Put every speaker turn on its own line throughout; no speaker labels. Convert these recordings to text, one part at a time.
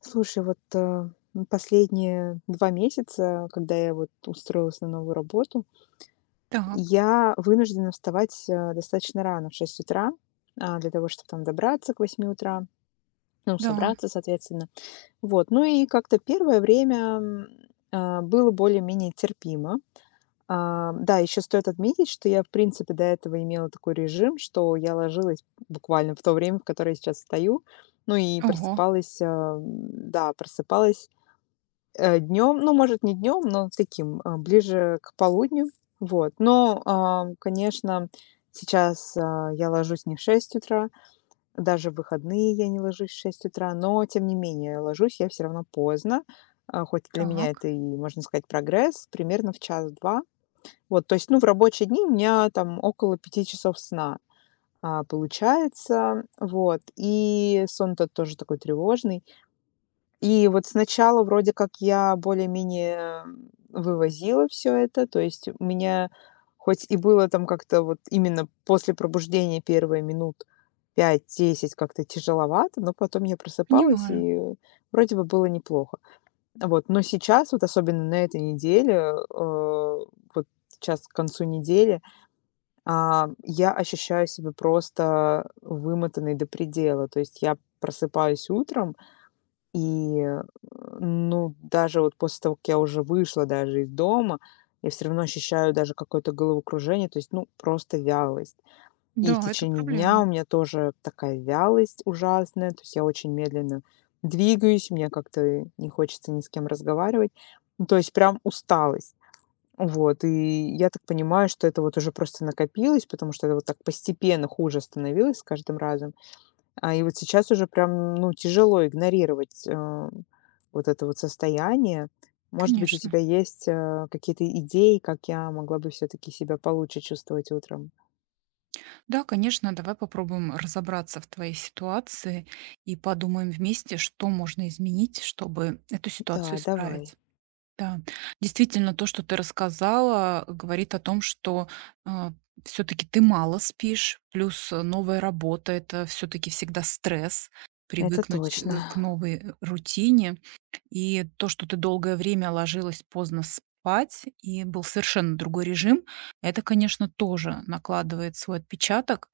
Слушай, вот, последние 2 месяца, когда я вот устроилась на новую работу,
Так,
я вынуждена вставать, достаточно рано, в 6 утра, для того, чтобы там добраться к 8 утра, ну,
да.
собраться, соответственно. Вот, ну и как-то первое время, было более-менее терпимо. Да, еще стоит отметить, что я, в принципе, до этого имела такой режим, что я ложилась буквально в то время, в которое я сейчас встаю, ну и
Ого,
просыпалась, да, просыпалась днем, ну, может, не днем, но таким, ближе к полудню. Вот. Но, конечно, сейчас, я ложусь не в 6 утра, даже в выходные я не ложусь в 6 утра, но тем не менее ложусь я все равно поздно. Хоть для меня это
так,
и, можно сказать, прогресс, примерно в час-два. Вот, то есть, ну, в рабочие дни у меня там около 5 часов сна, получается. Вот, и сон тот тоже такой тревожный. И вот сначала вроде как я более-менее вывозила все это. То есть у меня хоть и было там как-то вот именно после пробуждения первые минут 5-10 как-то тяжеловато, но потом я просыпалась,
понимаю.
и вроде бы было неплохо. Вот, но сейчас, вот особенно на этой неделе, вот сейчас к концу недели, я ощущаю себя просто вымотанной до предела. То есть я просыпаюсь утром, и, ну, даже вот после того, как я уже вышла даже из дома, я все равно ощущаю даже какое-то головокружение, то есть, ну, просто вялость. И в
Да, это
течение
проблема.
дня у меня тоже такая вялость ужасная, то есть я очень медленно двигаюсь, мне как-то не хочется ни с кем разговаривать. Ну, то есть прям усталость. Вот, и я так понимаю, что это вот уже просто накопилось, потому что это вот так постепенно хуже становилось с каждым разом. И вот сейчас уже прям, ну, тяжело игнорировать, вот это вот состояние. Может быть, у
Конечно.
тебя есть, какие-то идеи, как я могла бы все таки себя получше чувствовать утром?
Да, конечно, давай попробуем разобраться в твоей ситуации и подумаем вместе, что можно изменить, чтобы эту ситуацию
Да,
исправить.
давай.
Да, действительно, то, что ты рассказала, говорит о том, что все-таки ты мало спишь, плюс новая работа — это все-таки всегда стресс,
Это
привыкнуть к
точно.
новой рутине. И то, что ты долгое время ложилась поздно спать, и был совершенно другой режим, это, конечно, тоже накладывает свой отпечаток.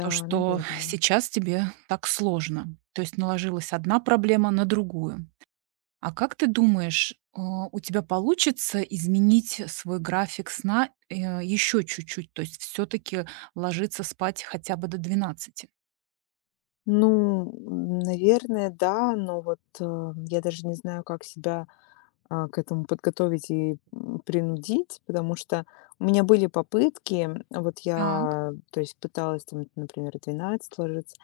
То, что
наверное.
сейчас тебе так сложно. То есть наложилась одна проблема на другую. А как ты думаешь, у тебя получится изменить свой график сна еще чуть-чуть? То есть все-таки ложиться спать хотя бы до двенадцати?
Ну, наверное, да, но вот, я даже не знаю, как себя к этому подготовить и принудить, потому что у меня были попытки, вот
Так,
я, то есть пыталась там, например, в 12 ложиться,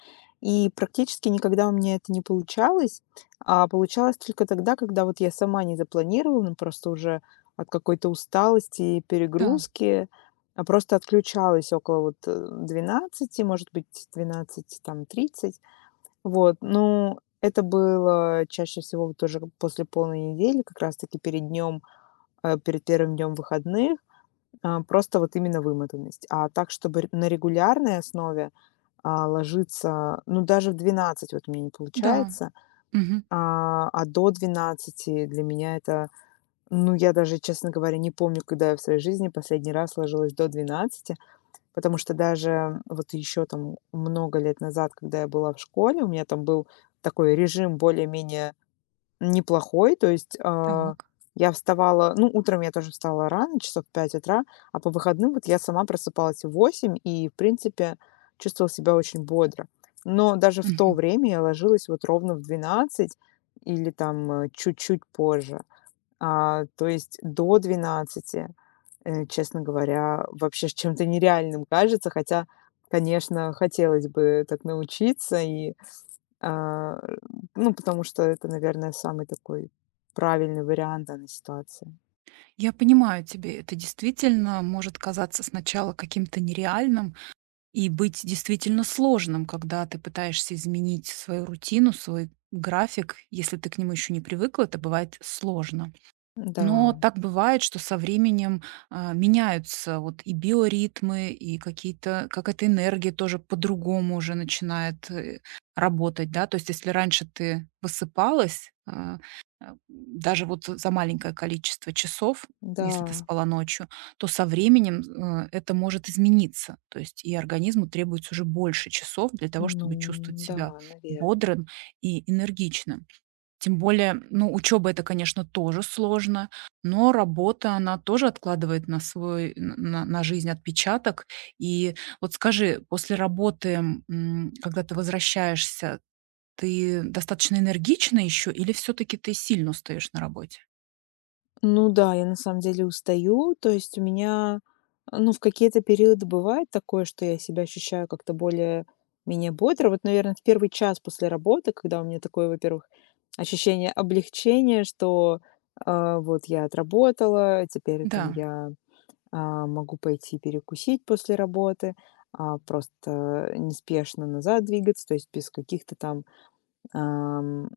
и практически никогда у меня это не получалось, а получалось только тогда, когда вот я сама не запланировала, ну, просто уже от какой-то усталости и
да,
перегрузки, а просто отключалась около вот 12, может быть, 12, там, 30 вот, ну, это было чаще всего вот тоже после полной недели, как раз-таки перед днем, перед первым днем выходных, просто вот именно вымотанность. А так, чтобы на регулярной основе ложиться, ну, даже в 12 вот мне не
да.
получается,
Мгм.
до 12 для меня это, ну, я даже, честно говоря, не помню, когда я в своей жизни последний раз ложилась до 12. Потому что даже вот еще там много лет назад, когда я была в школе, у меня там был такой режим более-менее неплохой. То есть,
Так.
я вставала ну, утром я тоже встала рано, часов в 5 утра, а по выходным вот я сама просыпалась в 8 и, в принципе, чувствовала себя очень бодро. Но даже в то время я ложилась вот ровно в 12 или там, чуть-чуть позже. То есть до 12, честно говоря, вообще ж чем-то нереальным кажется, хотя, конечно, хотелось бы так научиться и, а, ну, потому что это, наверное, самый такой правильный вариант данной ситуации.
Я понимаю тебе, это действительно может казаться сначала каким-то нереальным и быть действительно сложным, когда ты пытаешься изменить свою рутину, свой график. Если ты к нему еще не привыкла, это бывает сложно.
Да,
Но так бывает, что со временем, а, меняются вот и биоритмы, и какие-то какая-то энергия тоже по-другому уже начинает, работать, да. То есть если раньше ты высыпалась, даже вот за маленькое количество часов, если ты
да,
спала ночью, то со временем, это может измениться. То есть и организму требуется уже больше часов для того,
ну
чтобы чувствовать себя
да, наверное.
бодрым и энергичным. Тем более, ну, учеба — это, конечно, тоже сложно, но работа, она тоже откладывает на свой н на жизнь отпечаток. И вот скажи, после работы, м, когда ты возвращаешься, ты достаточно энергична еще или все таки ты сильно устаешь на работе?
Ну да, я на самом деле устаю. То есть у меня, ну, в какие-то периоды бывает такое, что я себя ощущаю как-то более-менее бодро. Вот, наверное, в первый час после работы, когда у меня такое, во-первых, ощущение облегчения, что вот я отработала, теперь там
Да,
я могу пойти перекусить после работы, просто неспешно назад двигаться, то есть без каких-то там ам,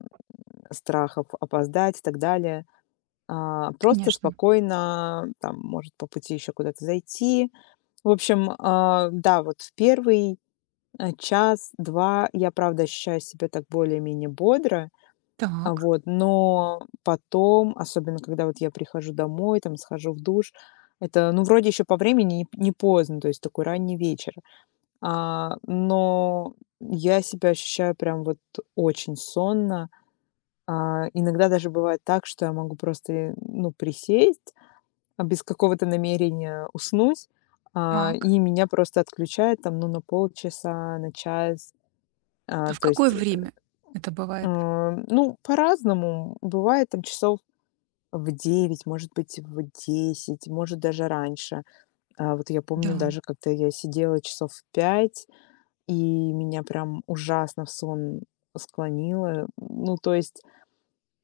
страхов опоздать и так далее. Просто
конечно.
спокойно, там, может, по пути еще куда-то зайти. В общем, да, вот в первый, час-два я, правда, ощущаю себя так более-менее бодро,
Так,
вот, но потом, особенно когда вот я прихожу домой, там, схожу в душ, это, ну, вроде еще по времени не поздно, то есть такой ранний вечер, но я себя ощущаю прям вот очень сонно. Иногда даже бывает так, что я могу просто, ну, присесть без какого-то намерения уснуть,
так.
и меня просто отключает там, ну, на полчаса, на час.
А
А,
в
то
какое
есть,
время это бывает?
ну, по-разному. Бывает там часов в 9 может быть, в 10 может, даже раньше. Вот я
Да,
помню даже, как-то я сидела часов в 5, и меня прям ужасно в сон склонило. Ну, то есть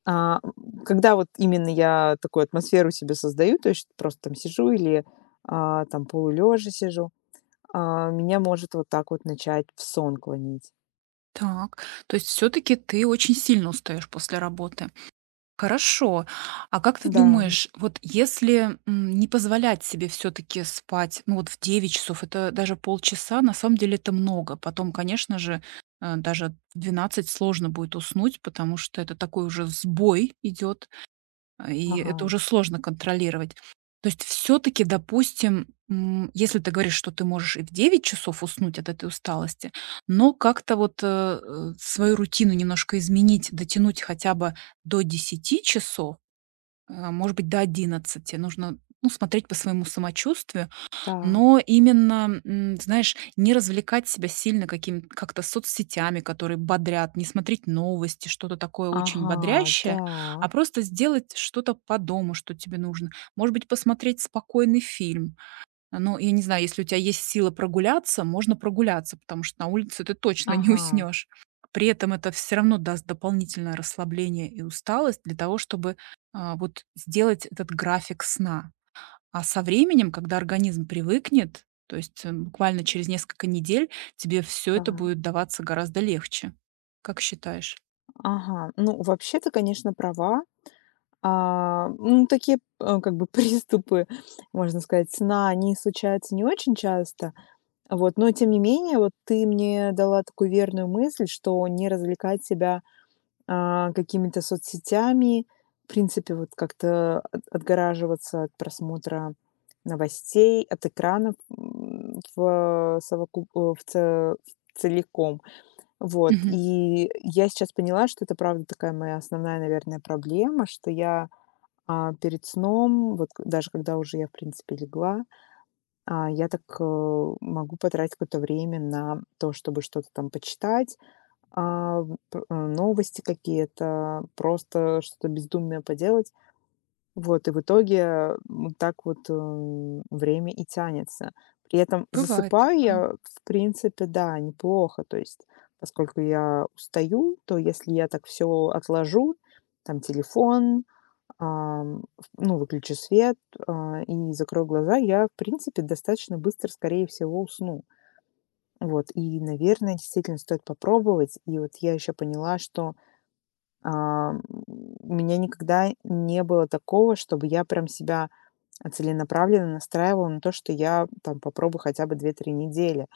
А, м, когда вот именно я такую атмосферу себе создаю, то есть просто там сижу или, там полулежа сижу, меня может вот так вот начать в сон клонить.
так. То есть все таки ты очень сильно устаешь после работы. Хорошо. А как ты
Да.
думаешь, вот если, м, не позволять себе все-таки спать, ну, вот в 9 часов, это даже полчаса, на самом деле это много. Потом, конечно же, даже в 12 сложно будет уснуть, потому что это такой уже сбой идет. А, и это
Ага,
уже сложно контролировать. То есть все таки допустим, м, если ты говоришь, что ты можешь и в 9 часов уснуть от этой усталости, но как-то вот, свою рутину немножко изменить, дотянуть хотя бы до десяти часов, а, может быть, до 11. Нужно, ну, смотреть по своему самочувствию.
так,
Но именно, м, знаешь, не развлекать себя сильно каким как-то соцсетями, которые бодрят, не смотреть новости, что-то такое очень
ага,
бодрящее,
так,
а просто сделать что-то по дому, что тебе нужно. Может быть, посмотреть спокойный фильм. А, ну, я не знаю, если у тебя есть сила прогуляться, можно прогуляться, потому что на улице ты точно не
ага,
уснешь. При этом это все равно даст дополнительное расслабление и усталость для того, чтобы вот сделать этот график сна а со временем, когда организм привыкнет, то есть, буквально через несколько недель, тебе все это
так,
будет даваться гораздо легче. Как считаешь?
ага. Ну, вообще то конечно, права. Ну, такие, как бы приступы, можно сказать, сна, они случаются не очень часто. Вот, но тем не менее, вот ты мне дала такую верную мысль, что не развлекать себя какими-то соцсетями, в принципе, вот как-то отгораживаться от просмотра новостей, от экранов м, в совокуп... э, в ц- в целиком. Вот.
Мгм.
И я сейчас поняла, что это правда такая моя основная, наверное, проблема, что я перед сном, даже когда уже я, в принципе, легла, я так могу потратить какое-то время на то, чтобы что-то там почитать, а, новости какие-то, просто что-то бездумное поделать. Вот, и в итоге вот так вот, время и тянется. При этом
Бывает
засыпаю
такое.
я, в принципе, да, неплохо. То есть, поскольку я устаю, то если я так все отложу, там телефон, ам, в ну, выключу свет, и закрою глаза, я, в принципе, достаточно быстро, скорее всего, усну. Вот, и, наверное, действительно стоит попробовать. И вот я еще поняла, что а, у меня никогда не было такого, чтобы я прям себя целенаправленно настраивала на то, что я там попробую хотя бы 2-3 недели,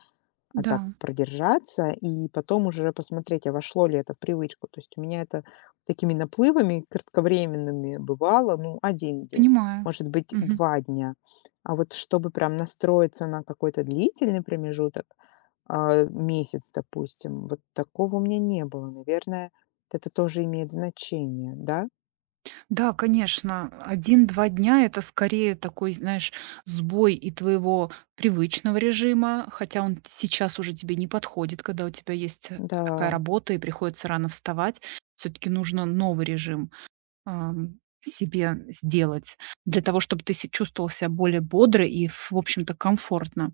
так
Да,
продержаться и потом уже посмотреть, а вошло ли это в привычку. То есть у меня это такими наплывами кратковременными бывало, ну, один день,
понимаю.
может быть,
Мгм.
2 дня. А вот чтобы прям настроиться на какой-то длительный промежуток, месяц, допустим. Вот такого у меня не было. Наверное, это тоже имеет значение, да?
Да, конечно, один-два дня — это скорее такой, знаешь, сбой и твоего привычного режима, хотя он сейчас уже тебе не подходит, когда у тебя есть, такая
Да,
работа и приходится рано вставать. Все таки нужно новый режим. Себе сделать для того, чтобы ты се чувствовал себя более бодро и, в общем-то, комфортно?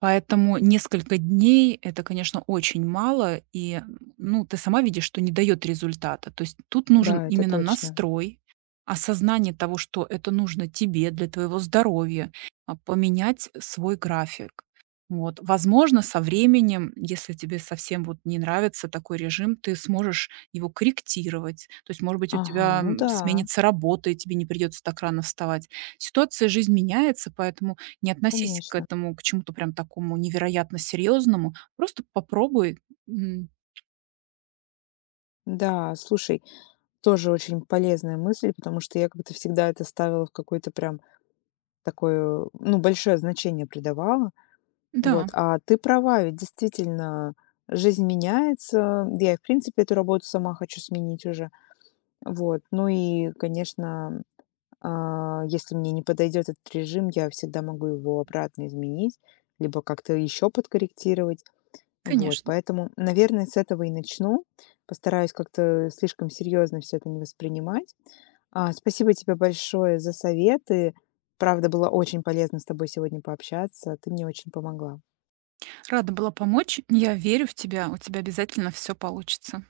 Поэтому несколько дней — это, конечно, очень мало, и, ну, ты сама видишь, что не дает результата. То есть тут нужен
да, это
именно
точно.
настрой, осознание того, что это нужно тебе для твоего здоровья, поменять свой график. Вот. Возможно, со временем, если тебе совсем вот не нравится такой режим, ты сможешь его корректировать. То есть, может быть, у
Ага,
тебя,
ну
м,
да,
сменится работа, и тебе не придется так рано вставать. Ситуация, жизнь меняется, поэтому не относись к
конечно.
этому, к чему-то прям такому невероятно серьезному. Просто попробуй. М,
Да, слушай, тоже очень полезная мысль, потому что я как-то всегда это ставила в какое-то прям такое, ну, большое значение придавала. Вот,
да,
а ты права, ведь действительно жизнь меняется. Я, и, в принципе, эту работу сама хочу сменить уже. Вот, ну и, конечно, если мне не подойдет этот режим, я всегда могу его обратно изменить, либо как-то еще подкорректировать. Вот,
конечно.
поэтому, наверное, с этого и начну. Постараюсь как-то слишком серьезно все это не воспринимать. Спасибо тебе большое за советы. Правда, было очень полезно с тобой сегодня пообщаться. Ты мне очень помогла.
Рада была помочь. Я верю в тебя. У тебя обязательно все получится.